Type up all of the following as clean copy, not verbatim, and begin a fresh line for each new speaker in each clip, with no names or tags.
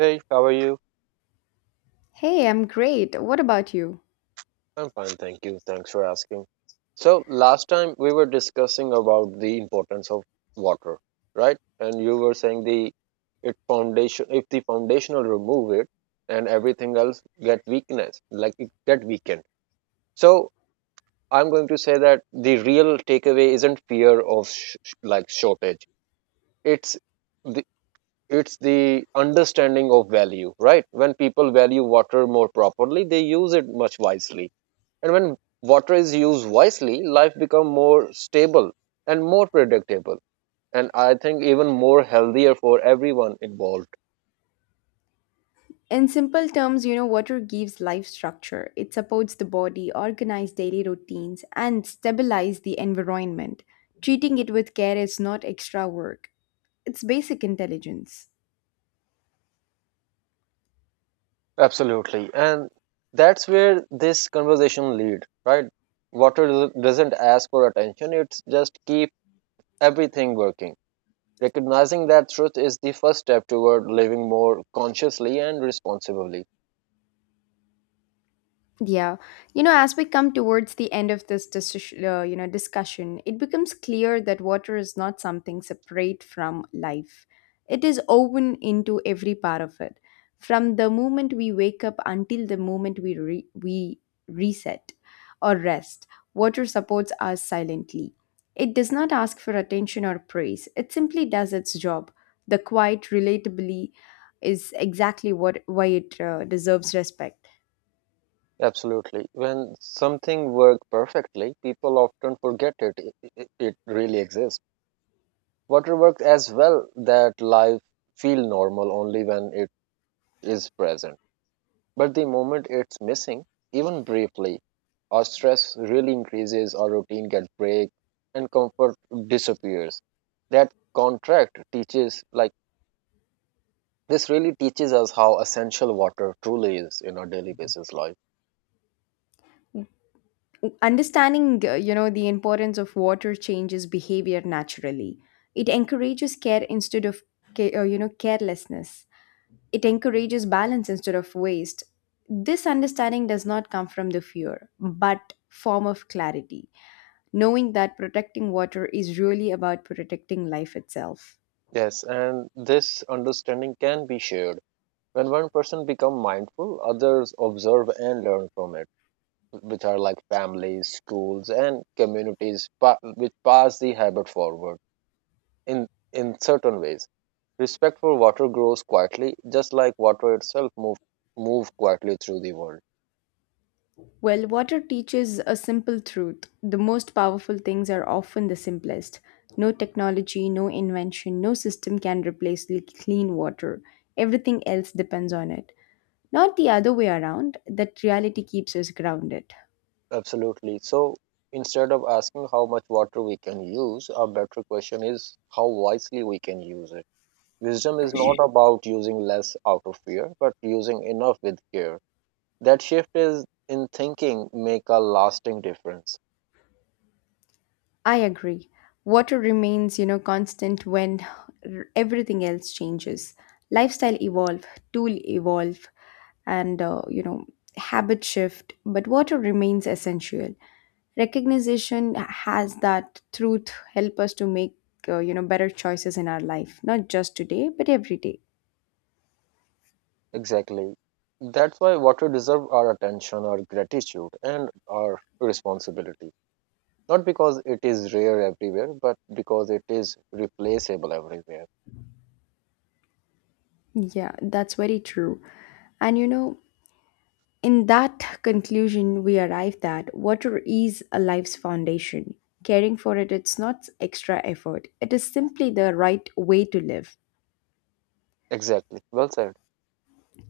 Hey, how are you?
Hey, I'm great. What about you?
I'm fine, thank you. Thanks for asking. So, last time we were discussing about the importance of water, right? And you were saying the it foundation if the foundation will remove it and everything else get weakness, like it get weakened. So, I'm going to say that the real takeaway isn't fear of like shortage. It's the it's the understanding of value, right? When people value water more properly, they use it much wisely. And when water is used wisely, life becomes more stable and more predictable. And I think even more healthier for everyone involved.
In simple terms, you know, water gives life structure. It supports the body, organizes daily routines, and stabilizes the environment. Treating it with care is not extra work, it's basic intelligence.
Absolutely. And that's where this conversation lead, right? Water doesn't ask for attention. It's just keep everything working. Recognizing that truth is the first step toward living more consciously and responsibly.
Yeah, you know, as we come towards the end of this decision, you know, discussion, it becomes clear that water is not something separate from life. It is woven into every part of it, from the moment we wake up until the moment we reset or rest. Water supports us silently. It does not ask for attention or praise. It simply does its job. The quiet, relatably, is exactly what why it deserves respect.
Absolutely. When something works perfectly, people often forget it really exists. Water works as well that life feel normal only when it is present. But the moment it's missing, even briefly, our stress really increases, our routine gets break, and comfort disappears. That contract teaches like this really teaches us how essential water truly is in our daily basis life.
Understanding, you know, the importance of water changes behavior naturally. It encourages care instead of, you know, carelessness. It encourages balance instead of waste. This understanding does not come from the fear, but form of clarity. Knowing that protecting water is really about protecting life itself.
Yes, and this understanding can be shared. When one person become mindful, others observe and learn from it with our like families, schools, and communities, which pass the habit forward in in certain ways. Respect for water grows quietly, just like water itself move quietly through the world.
Well, water teaches a simple truth. The most powerful things are often the simplest. No technology, no invention, no system can replace clean water. Everything else depends on it. Not the other way around, that reality keeps us grounded.
Absolutely. So instead of asking how much water we can use, a better question is how wisely we can use it. Wisdom is not about using less out of fear, but using enough with care. That shift is in thinking make a lasting difference.
I agree. Water remains, you know, constant when everything else changes. Lifestyle evolve, tool evolve, and you know, habit shift, but water remains essential. Recognition has that truth help us to make you know, better choices in our life, not just today, but every day.
Exactly. That's why water deserves our attention, our gratitude, and our responsibility. Not because it is rare everywhere, but because it is replaceable everywhere.
Yeah, that's very true. And you know, in that conclusion, we arrive that water is a life's foundation. Caring for it, it's not extra effort. It is simply the right way to live.
Exactly. Well said.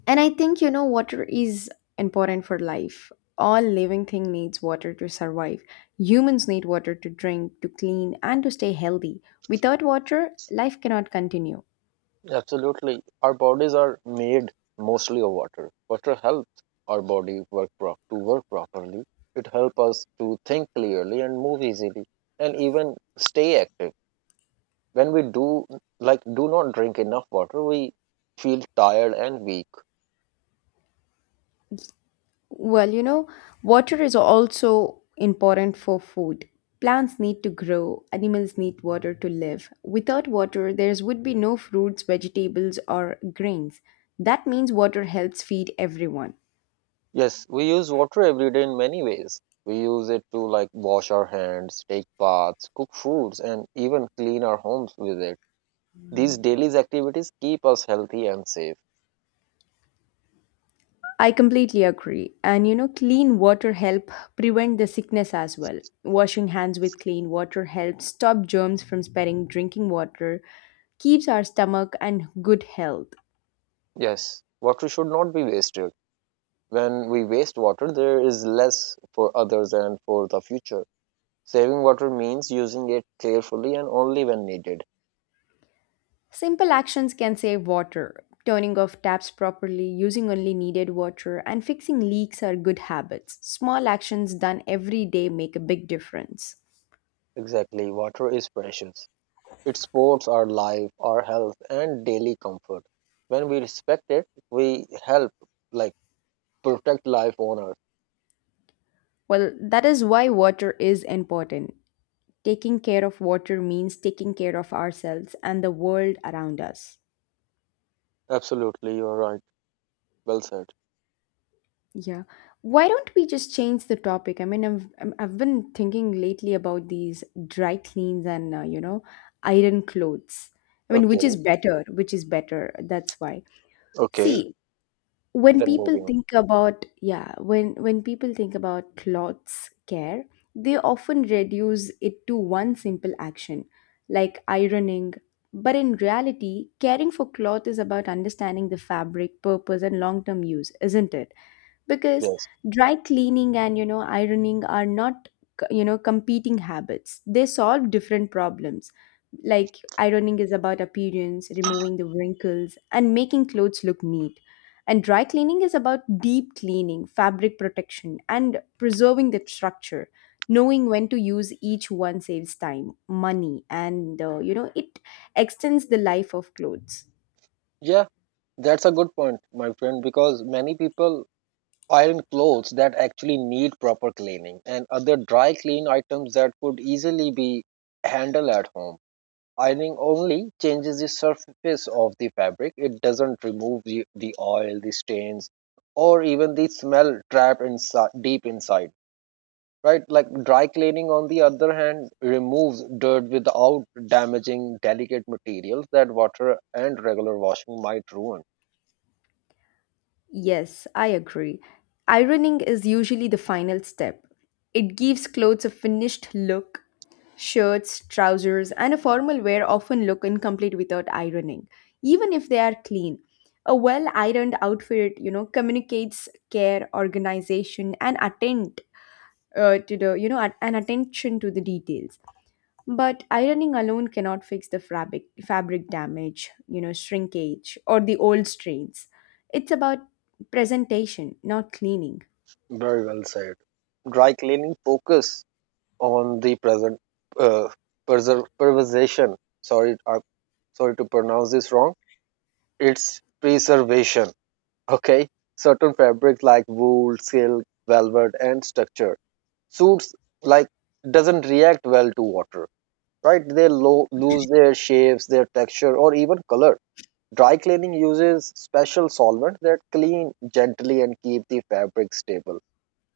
And I think, you know, water is important for life. All living thing needs water to survive. Humans need water to drink, to clean, and to stay healthy. Without water, life cannot continue.
Absolutely. Our bodies are made mostly of water. Water helps our body to work properly. It helps us to think clearly and move easily and even stay active. When we do not drink enough water, we feel tired and weak.
Well, you know, water is also important for food. Plants need to grow, animals need water to live. Without water, there would be no fruits, vegetables, or grains. That means water helps feed everyone.
Yes, we use water every day in many ways. We use it to like wash our hands, take baths, cook foods, and even clean our homes with it. These daily activities keep us healthy and safe.
I completely agree. And you know, clean water help prevent the sickness as well. Washing hands with clean water helps stop germs from spreading. Drinking water keeps our stomach and good health.
Yes, water should not be wasted. When we waste water, there is less for others and for the future. Saving water means using it carefully and only when needed.
Simple actions can save water. Turning off taps properly, using only needed water, and fixing leaks are good habits. Small actions done every day make a big difference.
Exactly, water is precious. It supports our life, our health, and daily comfort. When we respect it, we help like protect life on earth.
Well, that is why water is important. Taking care of water means taking care of ourselves and the world around us.
Absolutely, you're right. Well said.
Yeah. Why don't we just change the topic? I mean, I've been thinking lately about these dry cleans and, you know, iron clothes. I mean, which is
Okay,
better? Which is better? That's why.
okay.
See, when
Then
people
moving on.
think about yeah, when people think about clothes care, they often reduce it to one simple action, like ironing. But in reality, caring for cloth is about understanding the fabric, purpose, and long-term use, isn't it? Because
Yes.
dry cleaning and you know ironing are not you know competing habits. They solve different problems. Like ironing is about appearance, removing the wrinkles and making clothes look neat, and dry cleaning is about deep cleaning, fabric protection, and preserving the structure. Knowing when to use each one saves time, money, and you know, it extends the life of clothes.
Yeah, that's a good point, my friend, because many people iron clothes that actually need proper cleaning and other dry clean items that could easily be handled at home. Ironing only changes the surface of the fabric. It doesn't remove the oil, the stains, or even the smell trapped inside, deep inside. Right? Like dry cleaning, on the other hand, removes dirt without damaging delicate materials that water and regular washing might ruin.
Yes, I agree. Ironing is usually the final step. It gives clothes a finished look. Shirts, trousers, and a formal wear often look incomplete without ironing, even if they are clean. A well ironed outfit, you know, communicates care, organization, and attend to the, you know, and attention to the details. But ironing alone cannot fix the fabric damage, you know, shrinkage, or the old strains. It's about presentation, not cleaning.
Very well said. Dry cleaning focus on the present uh, preservation. Sorry, I'm sorry to pronounce this wrong. It's preservation. Okay, certain fabrics like wool, silk, velvet, and structure suits like doesn't react well to water, right? They lose their shapes, their texture, or even color. Dry cleaning uses special solvent that clean gently and keep the fabric stable.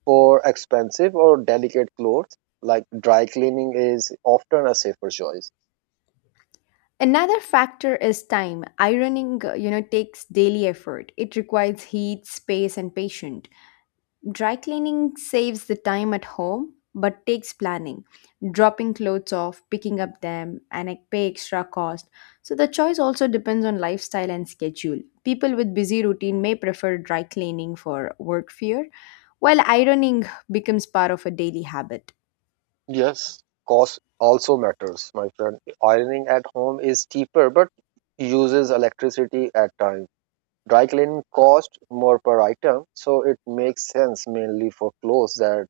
For expensive or delicate clothes, like dry cleaning is often a safer choice.
Another factor is time. Ironing, you know, takes daily effort. It requires heat, space, and patience. Dry cleaning saves the time at home but takes planning, dropping clothes off, picking up them, and I pay extra cost. So the choice also depends on lifestyle and schedule. People with busy routine may prefer dry cleaning for work fear, while ironing becomes part of a daily habit.
Yes, cost also matters, my friend. Ironing at home is cheaper but uses electricity at times. Dry cleaning costs more per item, so it makes sense mainly for clothes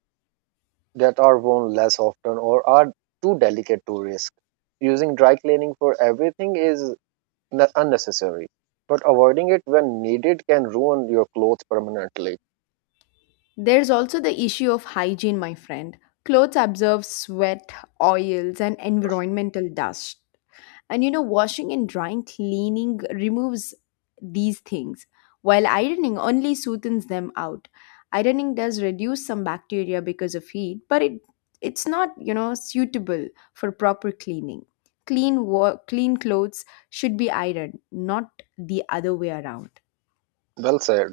that are worn less often or are too delicate to risk. Using dry cleaning for everything is unnecessary, but avoiding it when needed can ruin your clothes permanently.
There's also the issue of hygiene, my friend. Clothes absorb sweat, oils, and environmental dust. And you know, washing and drying, cleaning removes these things, while ironing only soothes them out. Ironing does reduce some bacteria because of heat, but it's not, you know, suitable for proper cleaning. Clean clothes should be ironed, not the other way around.
Well said.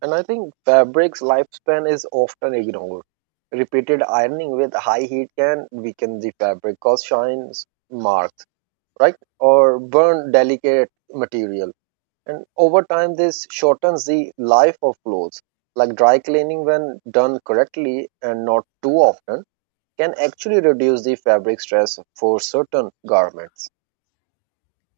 And I think fabric's lifespan is often ignored. Repeated ironing with high heat can weaken the fabric, cause shines marks, right? Or burn delicate material. And over time, this shortens the life of clothes. Like dry cleaning, when done correctly and not too often, can actually reduce the fabric stress for certain garments.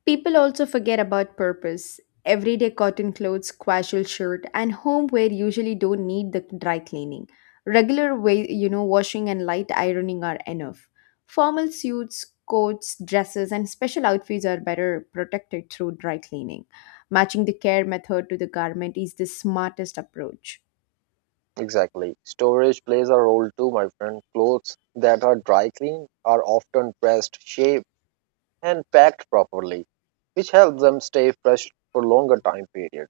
People also forget about purpose. Everyday cotton clothes, casual shirt, and homeware usually don't need the dry cleaning. Regular way, you know, washing and light ironing are enough. Formal suits, coats, dresses, and special outfits are better protected through dry cleaning. Matching the care method to the garment is the smartest approach.
Exactly. Storage plays a role too, my friend. Clothes that are dry cleaned are often pressed, shaped, and packed properly, which helps them stay fresh for longer time period.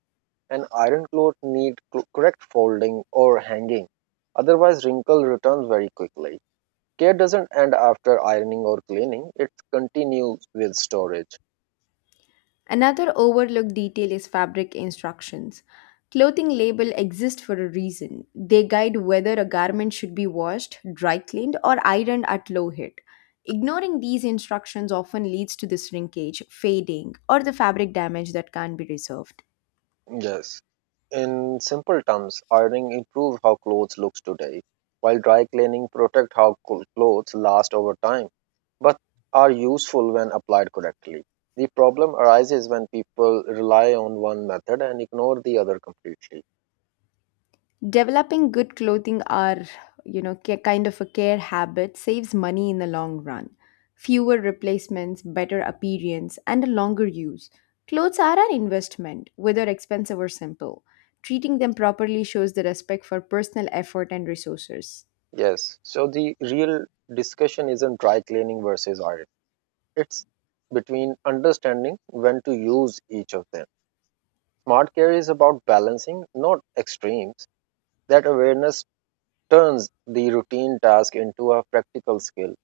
And iron clothes need correct folding or hanging, otherwise wrinkle returns very quickly. Care doesn't end after ironing or cleaning; it continues with storage.
Another overlooked detail is fabric instructions. Clothing labels exist for a reason. They guide whether a garment should be washed, dry cleaned, or ironed at low heat. Ignoring these instructions often leads to the shrinkage, fading, or the fabric damage that can't be resolved.
Yes. In simple terms, ironing improves how clothes looks today, while dry cleaning protect how clothes last over time, but are useful when applied correctly. The problem arises when people rely on one method and ignore the other completely.
Developing good clothing are, you know, kind of a care habit saves money in the long run. Fewer replacements, better appearance, and a longer use. Clothes are an investment, whether expensive or simple. Treating them properly shows the respect for personal effort and resources.
Yes, so the real discussion isn't dry cleaning versus iron. It's between understanding when to use each of them. Smart care is about balancing, not extremes. That awareness turns the routine task into a practical skill.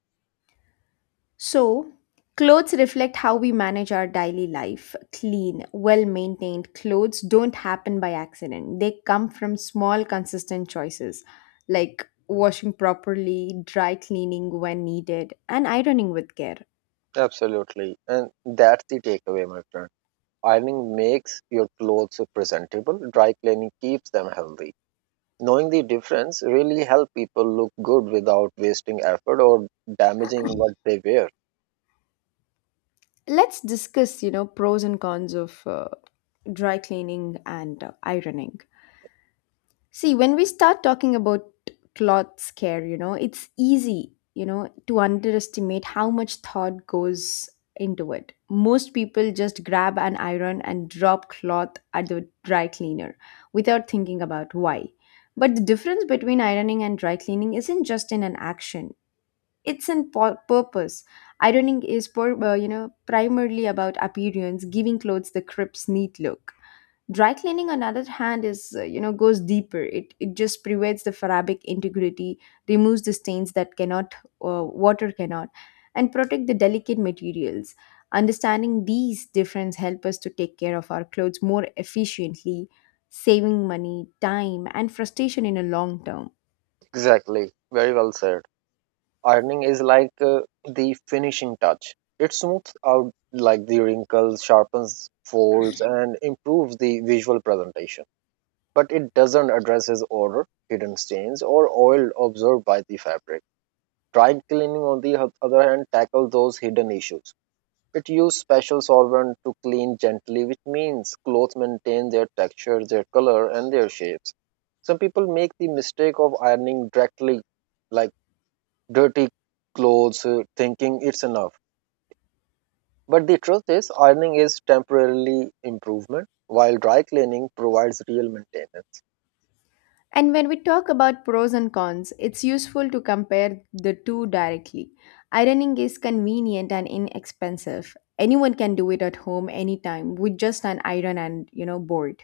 So, clothes reflect how we manage our daily life. Clean, well maintained clothes don't happen by accident, they come from small, consistent choices like washing properly, dry cleaning when needed, and ironing with care.
Absolutely. And that's the takeaway, my friend. Ironing makes your clothes so presentable, dry cleaning keeps them healthy. Knowing the difference really helps people look good without wasting effort or damaging what they wear.
Let's discuss, you know, pros and cons of dry cleaning and ironing. See, when we start talking about cloth care, you know, it's easy, you know, to underestimate how much thought goes into it. Most people just grab an iron and drop cloth at the dry cleaner without thinking about why. But the difference between ironing and dry cleaning isn't just in an action, it's in purpose. Ironing is, you know, primarily about appearance, giving clothes the crisp, neat look. Dry cleaning on the other hand is you know, goes deeper. It just prevents the fabric integrity, removes the stains that cannot water cannot, and protect the delicate materials. Understanding these difference help us to take care of our clothes more efficiently, saving money, time, and frustration in a long term.
Exactly. Very well said. Ironing is like the finishing touch. It smooths out like the wrinkles, sharpens folds, and improves the visual presentation. But it doesn't address his odor, hidden stains, or oil observed by the fabric. Dry cleaning, on the other hand, tackles those hidden issues. It uses special solvent to clean gently, which means clothes maintain their texture, their color, and their shapes. Some people make the mistake of ironing directly, like dirty clothes, thinking it's enough. But the truth is, ironing is temporarily improvement, while dry cleaning provides real maintenance.
And when we talk about pros and cons, it's useful to compare the two directly. Ironing is convenient and inexpensive. Anyone can do it at home anytime with just an iron and, you know, board.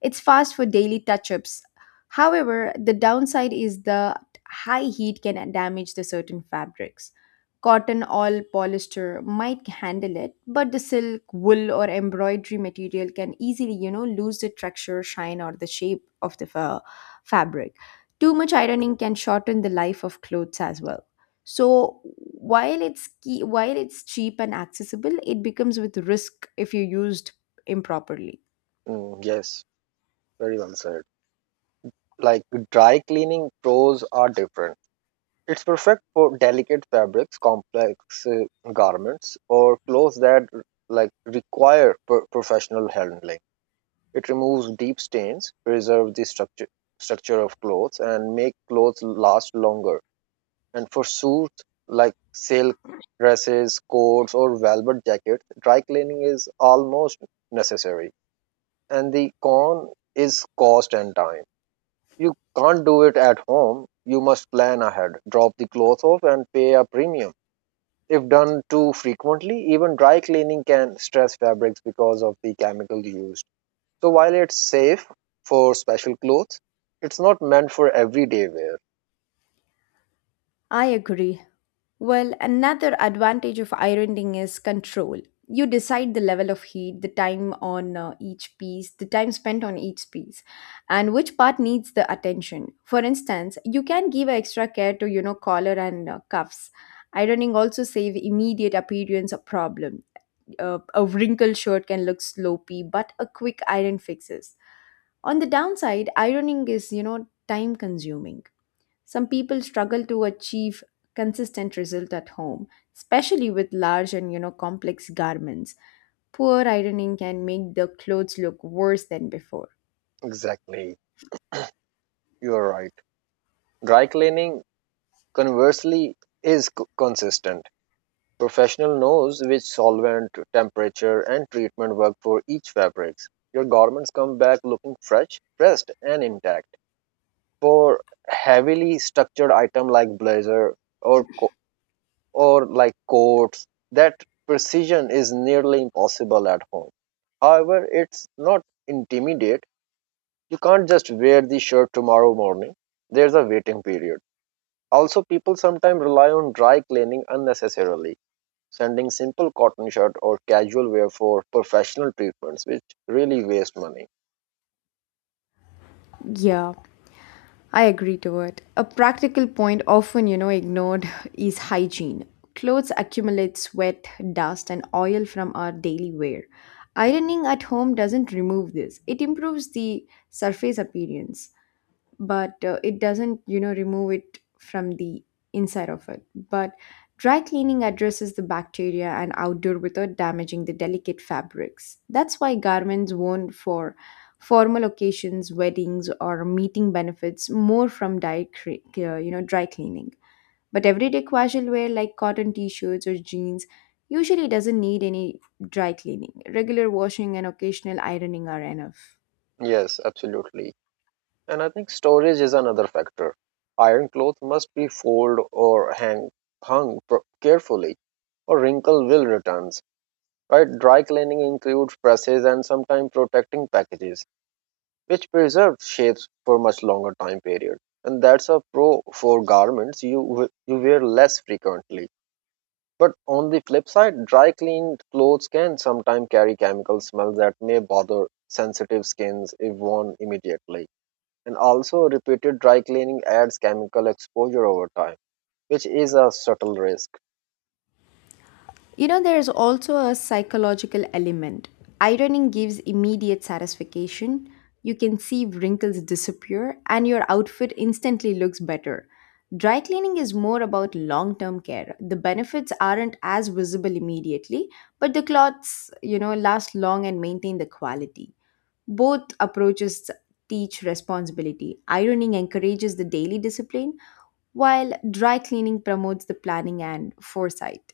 It's fast for daily touch ups. However, the downside is the high heat can damage the certain fabrics. Cotton or polyester might handle it, but the silk, wool, or embroidery material can easily, you know, lose the texture, shine, or the shape of the fabric. Too much ironing can shorten the life of clothes as well. So while it's key, while it's cheap and accessible, it becomes with risk if you used improperly.
Yes, very well said. Like dry cleaning pros are different. It's perfect for delicate fabrics, complex garments, or clothes that like require professional handling. It removes deep stains, preserves the structure of clothes, and make clothes last longer. And for suits like silk dresses, coats, or velvet jackets, dry cleaning is almost necessary. And the con is cost and time. You can't do it at home. You must plan ahead, drop the clothes off, and pay a premium. If done too frequently, even dry cleaning can stress fabrics because of the chemical used. So, while it's safe for special clothes, it's not meant for everyday wear.
I agree. Well, another advantage of ironing is control. You decide the level of heat, the time on each piece, the time spent on each piece, and which part needs the attention. For instance, you can give extra care to, you know, collar and cuffs. Ironing also save immediate appearance of problem. A wrinkled shirt can look sloppy, but a quick iron fixes. On the downside, ironing is, you know, time consuming. Some people struggle to achieve consistent result at home, especially with large and you know complex garments. Poor ironing can make the clothes look worse than before.
Exactly. You're right. Dry cleaning, conversely, is consistent. Professional knows which solvent, temperature, and treatment work for each fabrics. Your garments come back looking fresh, pressed, and intact. For heavily structured item like blazer or coats, that precision is nearly impossible at home. However, it's not intimidate. You can't just wear the shirt tomorrow morning. There's a waiting period. Also, people sometimes rely on dry cleaning unnecessarily, sending simple cotton shirt or casual wear for professional treatments, which really waste money.
Yeah, I agree to it. A practical point often, you know, ignored is hygiene. Clothes accumulate sweat, dust, and oil from our daily wear. Ironing at home doesn't remove this. It improves the surface appearance, but it doesn't you know remove it from the inside of it. But dry cleaning addresses the bacteria and outdoor without damaging the delicate fabrics. That's why garments worn for formal occasions, weddings, or meeting benefits more from you know, dry cleaning. But everyday casual wear like cotton t-shirts or jeans usually doesn't need any dry cleaning. Regular washing and occasional ironing are enough.
Yes, absolutely. And I think storage is another factor. Iron clothes must be folded or hung carefully, or wrinkle will returns. Right? Dry cleaning includes presses and sometimes protecting packages, which preserve shapes for much longer time period. And that's a pro for garments you wear less frequently. But on the flip side, dry cleaned clothes can sometimes carry chemical smells that may bother sensitive skins if worn immediately, and also, repeated dry cleaning adds chemical exposure over time, which is a subtle risk.
You know, there's also a psychological element. Ironing gives immediate satisfaction. You can see wrinkles disappear and your outfit instantly looks better. Dry cleaning is more about long term care. The benefits aren't as visible immediately, but the clothes, you know, last long and maintain the quality. Both approaches teach responsibility. Ironing encourages the daily discipline, while dry cleaning promotes the planning and foresight.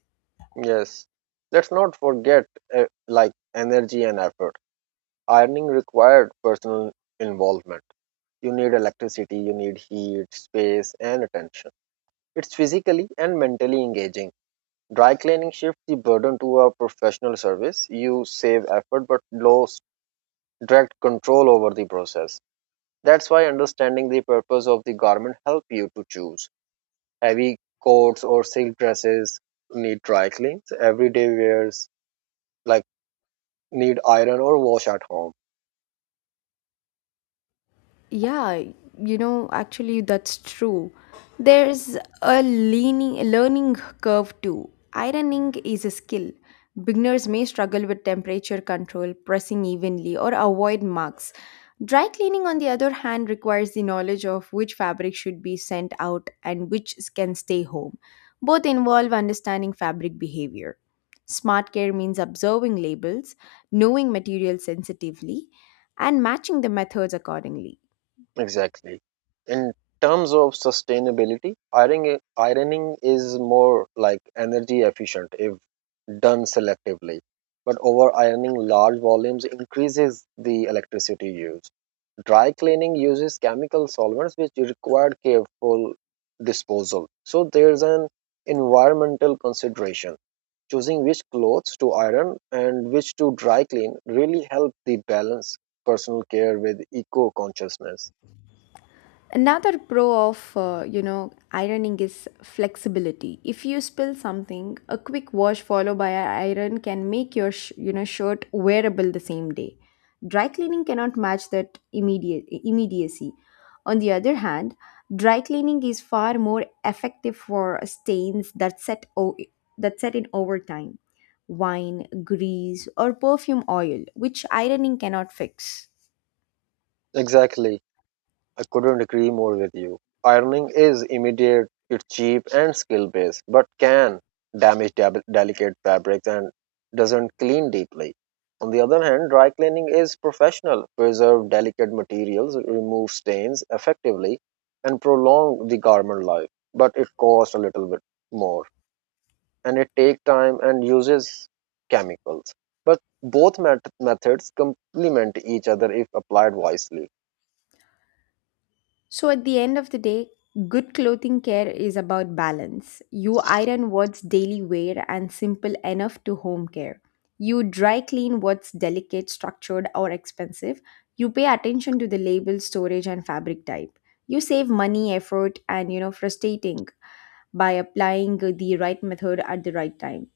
Yes, let's not forget like energy and effort. Ironing required personal involvement. You need electricity, you need heat, space, and attention. It's physically and mentally engaging. Dry cleaning shifts the burden to a professional service. You save effort but lose direct control over the process. That's why understanding the purpose of the garment help you to choose. Heavy coats or silk dresses need dry cleans. Everyday wears like need iron or wash at home.
Yeah, you know, actually, that's true. There's a learning curve too. Ironing is a skill. Beginners may struggle with temperature control, pressing evenly, or avoid marks. Dry cleaning, on the other hand, requires the knowledge of which fabric should be sent out and which can stay home. Both involve understanding fabric behavior. Smart care means observing labels, knowing material sensitively, and matching the methods accordingly.
Exactly. In terms of sustainability, ironing is more like energy efficient if done selectively. But over ironing large volumes increases the electricity use. Dry cleaning uses chemical solvents which require careful disposal. So there's an environmental consideration. Choosing which clothes to iron and which to dry clean really help the balance personal care with eco consciousness.
Another pro of ironing is flexibility. If you spill something, a quick wash followed by an iron can make your shirt wearable the same day. Dry cleaning cannot match that immediate immediacy. On the other hand, dry cleaning is far more effective for stains that that set in over time: wine, grease, or perfume oil, which ironing cannot fix.
Exactly. I couldn't agree more with you. Ironing is immediate, it's cheap and skill based, but can damage delicate fabrics and doesn't clean deeply. On the other hand, dry cleaning is professional, preserve delicate materials, remove stains effectively, and prolong the garment life, but it costs a little bit more. And it take time and uses chemicals, but both methods complement each other if applied wisely.
So, at the end of the day, good clothing care is about balance. You iron what's daily wear and simple enough to home care. You dry clean what's delicate, structured, or expensive. You pay attention to the label, storage, and fabric type. You save money, effort, and frustrating, by applying the right method at the right time.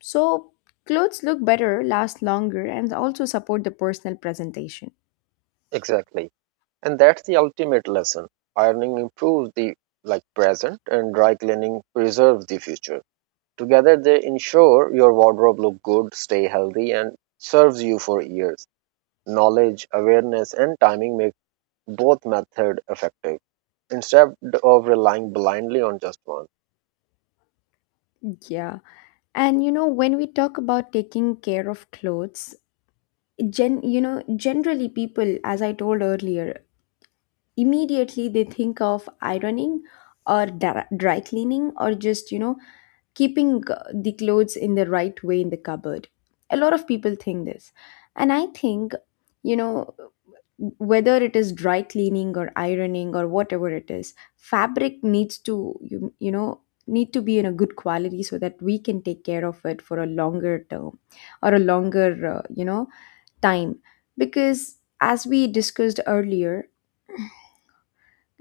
So, clothes look better, last longer, and also support the personal presentation.
Exactly. And that's the ultimate lesson. Ironing improves the, like, present, and dry cleaning preserves the future. Together they ensure your wardrobe look good, stay healthy, and serves you for years. Knowledge, awareness, and timing make both method effective instead of relying blindly on just one.
Yeah. And you know, when we talk about taking care of clothes, generally people, as I told earlier, immediately they think of ironing or dry cleaning or just, you know, keeping the clothes in the right way in the cupboard. A lot of people think this. And I think, you know, whether it is dry cleaning or ironing or whatever it is, fabric needs to need to be in a good quality so that we can take care of it for a longer term or a longer, time. Because as we discussed earlier,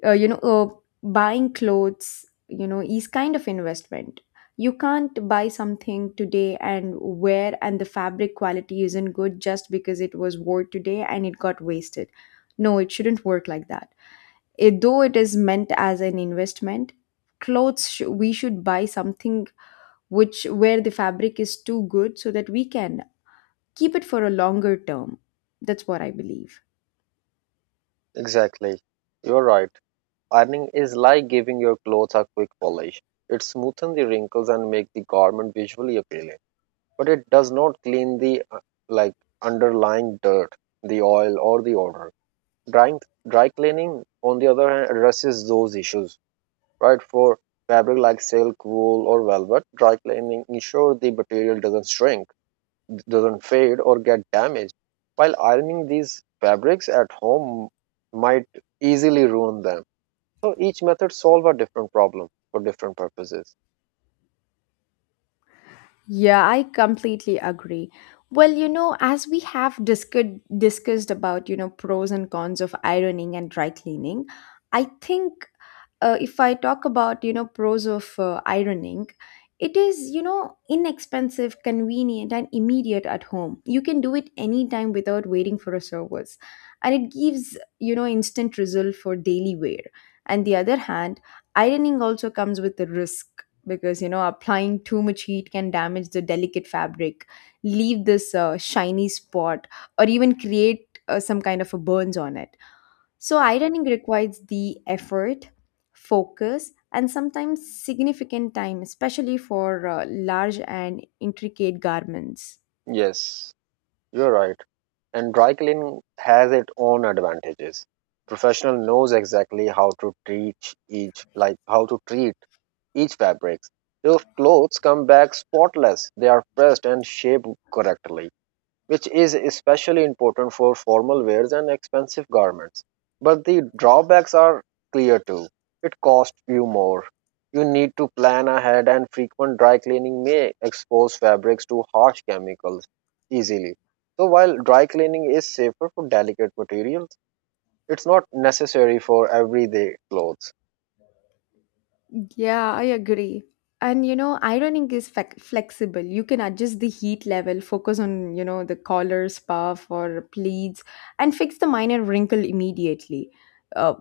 uh, you know uh, buying clothes, you know, is kind of investment. You can't buy something today and wear, and the fabric quality isn't good just because it was worn today and it got wasted. No, it shouldn't work like that. Though it is meant as an investment, we should buy something which, where the fabric is too good, so that we can keep it for a longer term. That's what I believe.
Exactly. You're right. Ironing is like giving your clothes a quick polish. It smoothens the wrinkles and makes the garment visually appealing, but it does not clean the like underlying dirt, the oil or the odor. Drying, dry cleaning, on the other hand, addresses those issues. Right. For fabric like silk, wool, or velvet, dry cleaning ensures the material doesn't shrink, doesn't fade, or get damaged. While ironing these fabrics at home might easily ruin them, so each method solve a different problem for different purposes.
Yeah, I completely agree. Well, you know, as we have discussed about, you know, pros and cons of ironing and dry cleaning, I think, if I talk about, you know, pros of ironing, it is, you know, inexpensive, convenient, and immediate at home. You can do it anytime without waiting for a service. And it gives, you know, instant result for daily wear. On the other hand, ironing also comes with a risk, because, you know, applying too much heat can damage the delicate fabric, leave this shiny spot, or even create some kind of a burns on it. So ironing requires the effort, focus, and sometimes significant time, especially for large and intricate garments.
Yes, you're right. And dry cleaning has its own advantages. Professional knows exactly how to treat each, like how to treat each fabrics. Your clothes come back spotless. They are pressed and shaped correctly, which is especially important for formal wears and expensive garments. But the drawbacks are clear too. It costs you more. You need to plan ahead, and frequent dry cleaning may expose fabrics to harsh chemicals easily. So, while dry cleaning is safer for delicate materials, it's not necessary for everyday clothes.
Yeah, I agree. And you know, ironing is flexible. You can adjust the heat level, focus on, you know, the collars, puff, or pleats, and fix the minor wrinkle immediately. Uh,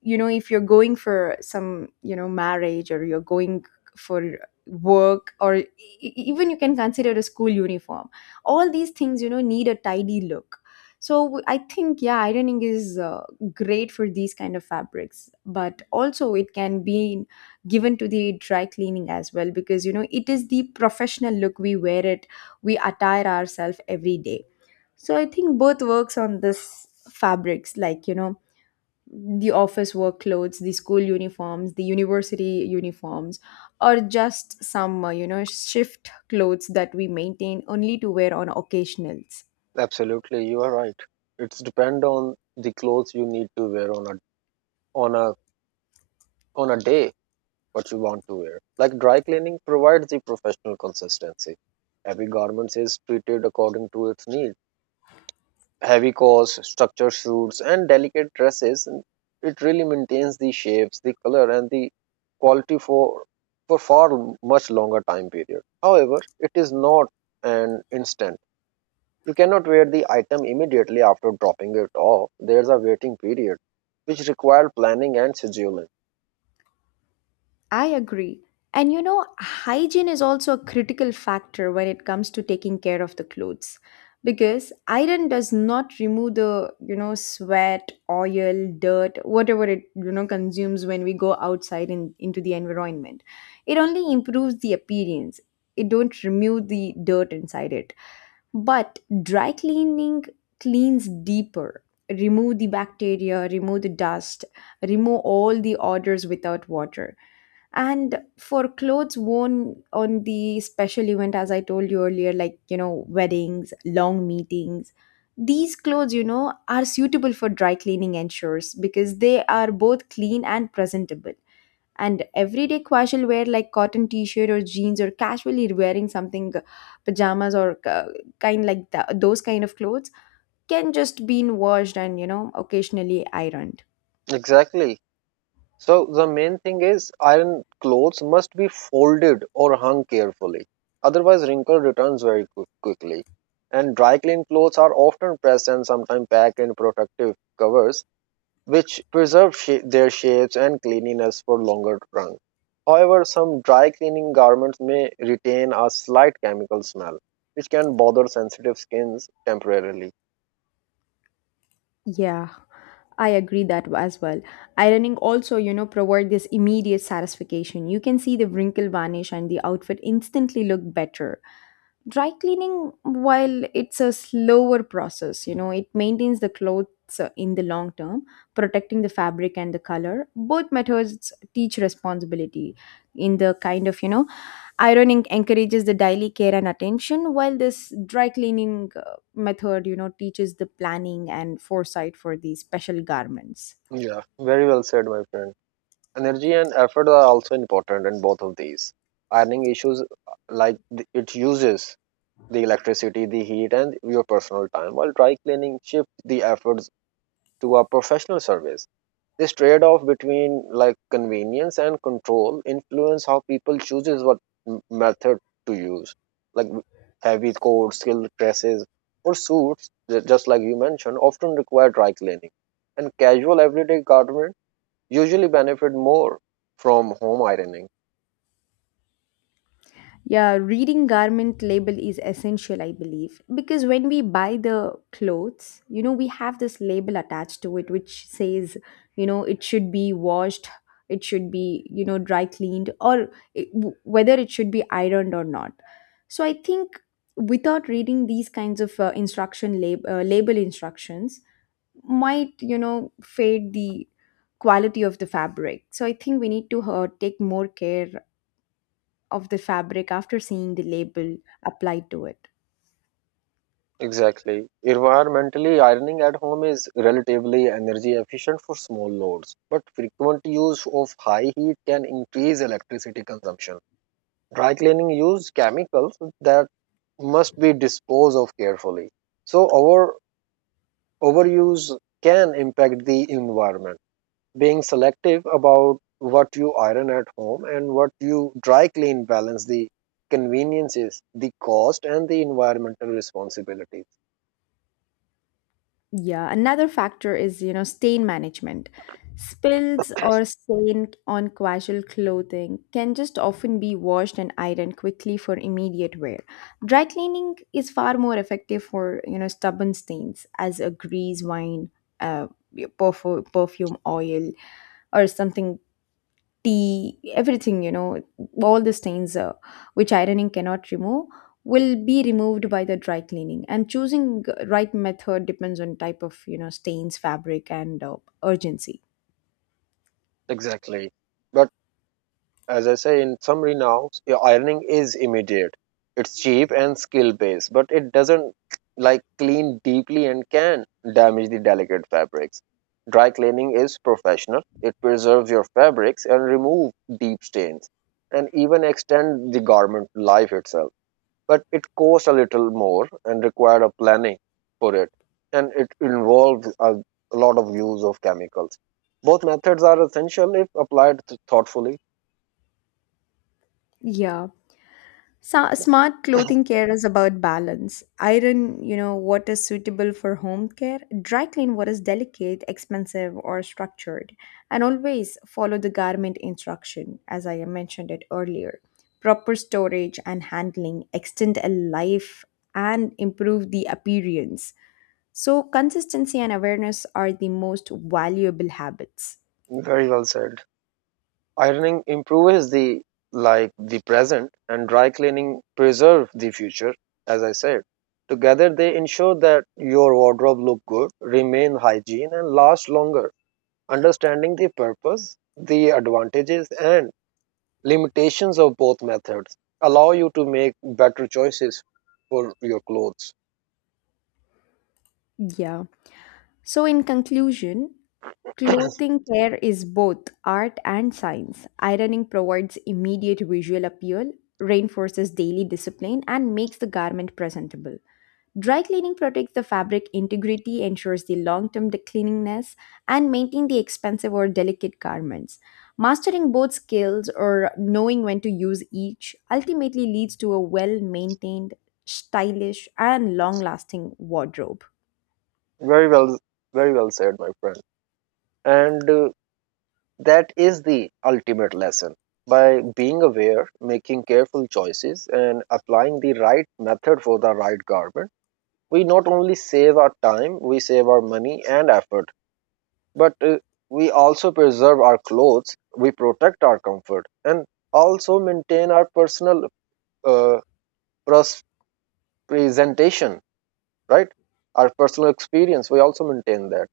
you know, if you're going for some, you know, marriage, or you're going for work, or even you can consider a school uniform, all these things, you know, need a tidy look. So I think, yeah, ironing is great for these kind of fabrics, but also it can be given to the dry cleaning as well, because you know it is the professional look. We wear it, we attire ourselves every day. So I think both works on this fabrics, like, you know, the office work clothes, the school uniforms, the university uniforms, or just some shift clothes that we maintain only to wear on occasionals.
Absolutely, you are right. It's depend on the clothes you need to wear on a on a on a day, what you want to wear. Like dry cleaning provides the professional consistency. Every garment is treated according to its need. Heavy coats, structured suits, and delicate dresses, it really maintains the shapes, the color, and the quality for far much longer time period. However, it is not an instant. You cannot wear the item immediately after dropping it off. There's a waiting period, which require planning and scheduling.
I agree. And you know, hygiene is also a critical factor when it comes to taking care of the clothes, because iron does not remove the, you know, sweat, oil, dirt, whatever it, you know, consumes when we go outside and into the environment. It only improves the appearance. It don't remove the dirt inside it. But dry cleaning cleans deeper. Remove the bacteria, remove the dust, remove all the odors without water. And for clothes worn on the special event, as I told you earlier, like, you know, weddings, long meetings, these clothes, you know, are suitable for dry cleaning ensures, because they are both clean and presentable. And everyday casual wear, like cotton t-shirt or jeans, or casually wearing something, pajamas, or kind like that, those kind of clothes can just be washed and, you know, occasionally ironed.
Exactly. So the main thing is iron clothes must be folded or hung carefully. Otherwise, wrinkle returns very quickly. And dry clean clothes are often pressed and sometimes packed in protective covers, which preserve their shapes and cleanliness for longer run. However, some dry cleaning garments may retain a slight chemical smell, which can bother sensitive skins temporarily.
Yeah, I agree that as well. Ironing also, you know, provide this immediate satisfaction. You can see the wrinkle vanish and the outfit instantly look better. Dry cleaning, while it's a slower process, you know, it maintains the clothes in the long term, protecting the fabric and the color. Both methods teach responsibility in the kind of, you know, ironing encourages the daily care and attention, while this dry cleaning method, you know, teaches the planning and foresight for these special garments.
Yeah, very well said, my friend. Energy and effort are also important in both of these. Ironing issues, like it uses the electricity, the heat, and your personal time, while dry cleaning shifts the efforts to a professional service. This trade off between, like, convenience and control influence how people chooses what method to use, like heavy coats, silk dresses, or suits, just like you mentioned, often require dry cleaning. And casual everyday garment usually benefit more from home ironing.
Yeah, reading garment label is essential, I believe, because when we buy the clothes, you know, we have this label attached to it which says, you know, it should be washed, it should be, you know, dry cleaned, or whether it should be ironed or not. So I think without reading these kinds of instruction label instructions might, you know, fade the quality of the fabric. So I think we need to take more care of the fabric after seeing the label applied to it.
Exactly. Environmentally, ironing at home is relatively energy efficient for small loads, but frequent use of high heat can increase electricity consumption. Dry cleaning use chemicals that must be disposed of carefully. So, our overuse can impact the environment. Being selective about what you iron at home and what you dry clean balance the conveniences, the cost, and the environmental responsibilities.
Yeah, another factor is, you know, stain management. Spills or stain on casual clothing can just often be washed and ironed quickly for immediate wear. Dry cleaning is far more effective for, you know, stubborn stains as a grease, wine, uh, perfume, oil, or something, tea, everything, you know, all the stains which ironing cannot remove will be removed by the dry cleaning. And choosing right method depends on type of, you know, stains, fabric, and urgency.
Exactly. But as I say in summary now, your ironing is immediate. It's cheap and skill based, but it doesn't, like, clean deeply and can damage the delicate fabrics. Dry cleaning is professional. It preserves your fabrics and remove deep stains and even extend the garment life itself, but it cost a little more and required a planning for it, and it involved a lot of use of chemicals. Both methods are essential if applied thoughtfully.
Yeah. So, smart clothing care is about balance. Iron, you know, what is suitable for home care. Dry clean what is delicate, expensive, or structured. And always follow the garment instruction, as I mentioned it earlier. Proper storage and handling extend a life and improve the appearance. So, consistency and awareness are the most valuable habits.
Very well said. Ironing improves the, like, the present, and dry cleaning preserve the future. As I said, together they ensure that your wardrobe look good, remain hygiene, and last longer. Understanding the purpose, the advantages, and limitations of both methods allow you to make better choices for your clothes.
Yeah. So, in conclusion, clothing care is both art and science. Ironing provides immediate visual appeal, reinforces daily discipline, and makes the garment presentable. Dry cleaning protects the fabric integrity, ensures the long term cleanliness, and maintains the expensive or delicate garments. Mastering both skills or knowing when to use each ultimately leads to a well maintained, stylish, and long lasting wardrobe.
Very well, very well said, my friend. And that is the ultimate lesson. By being aware, making careful choices, and applying the right method for the right garment, we not only save our time, we save our money and effort, but we also preserve our clothes, we protect our comfort, and also maintain our personal uh, pros- presentation, right? Our personal experience, we also maintain that.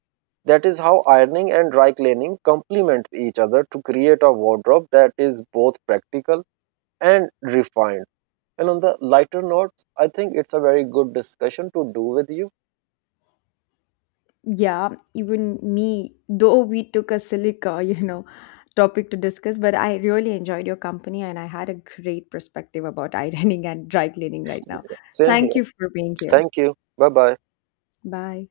That is how ironing and dry cleaning complement each other to create a wardrobe that is both practical and refined. And on the lighter notes, I think it's a very good discussion to do with you.
Yeah, even me, though we took a silica, you know, topic to discuss, but I really enjoyed your company and I had a great perspective about ironing and dry cleaning right now.
Same
Thank
here.
you for being here.
Thank you. Bye bye.
Bye.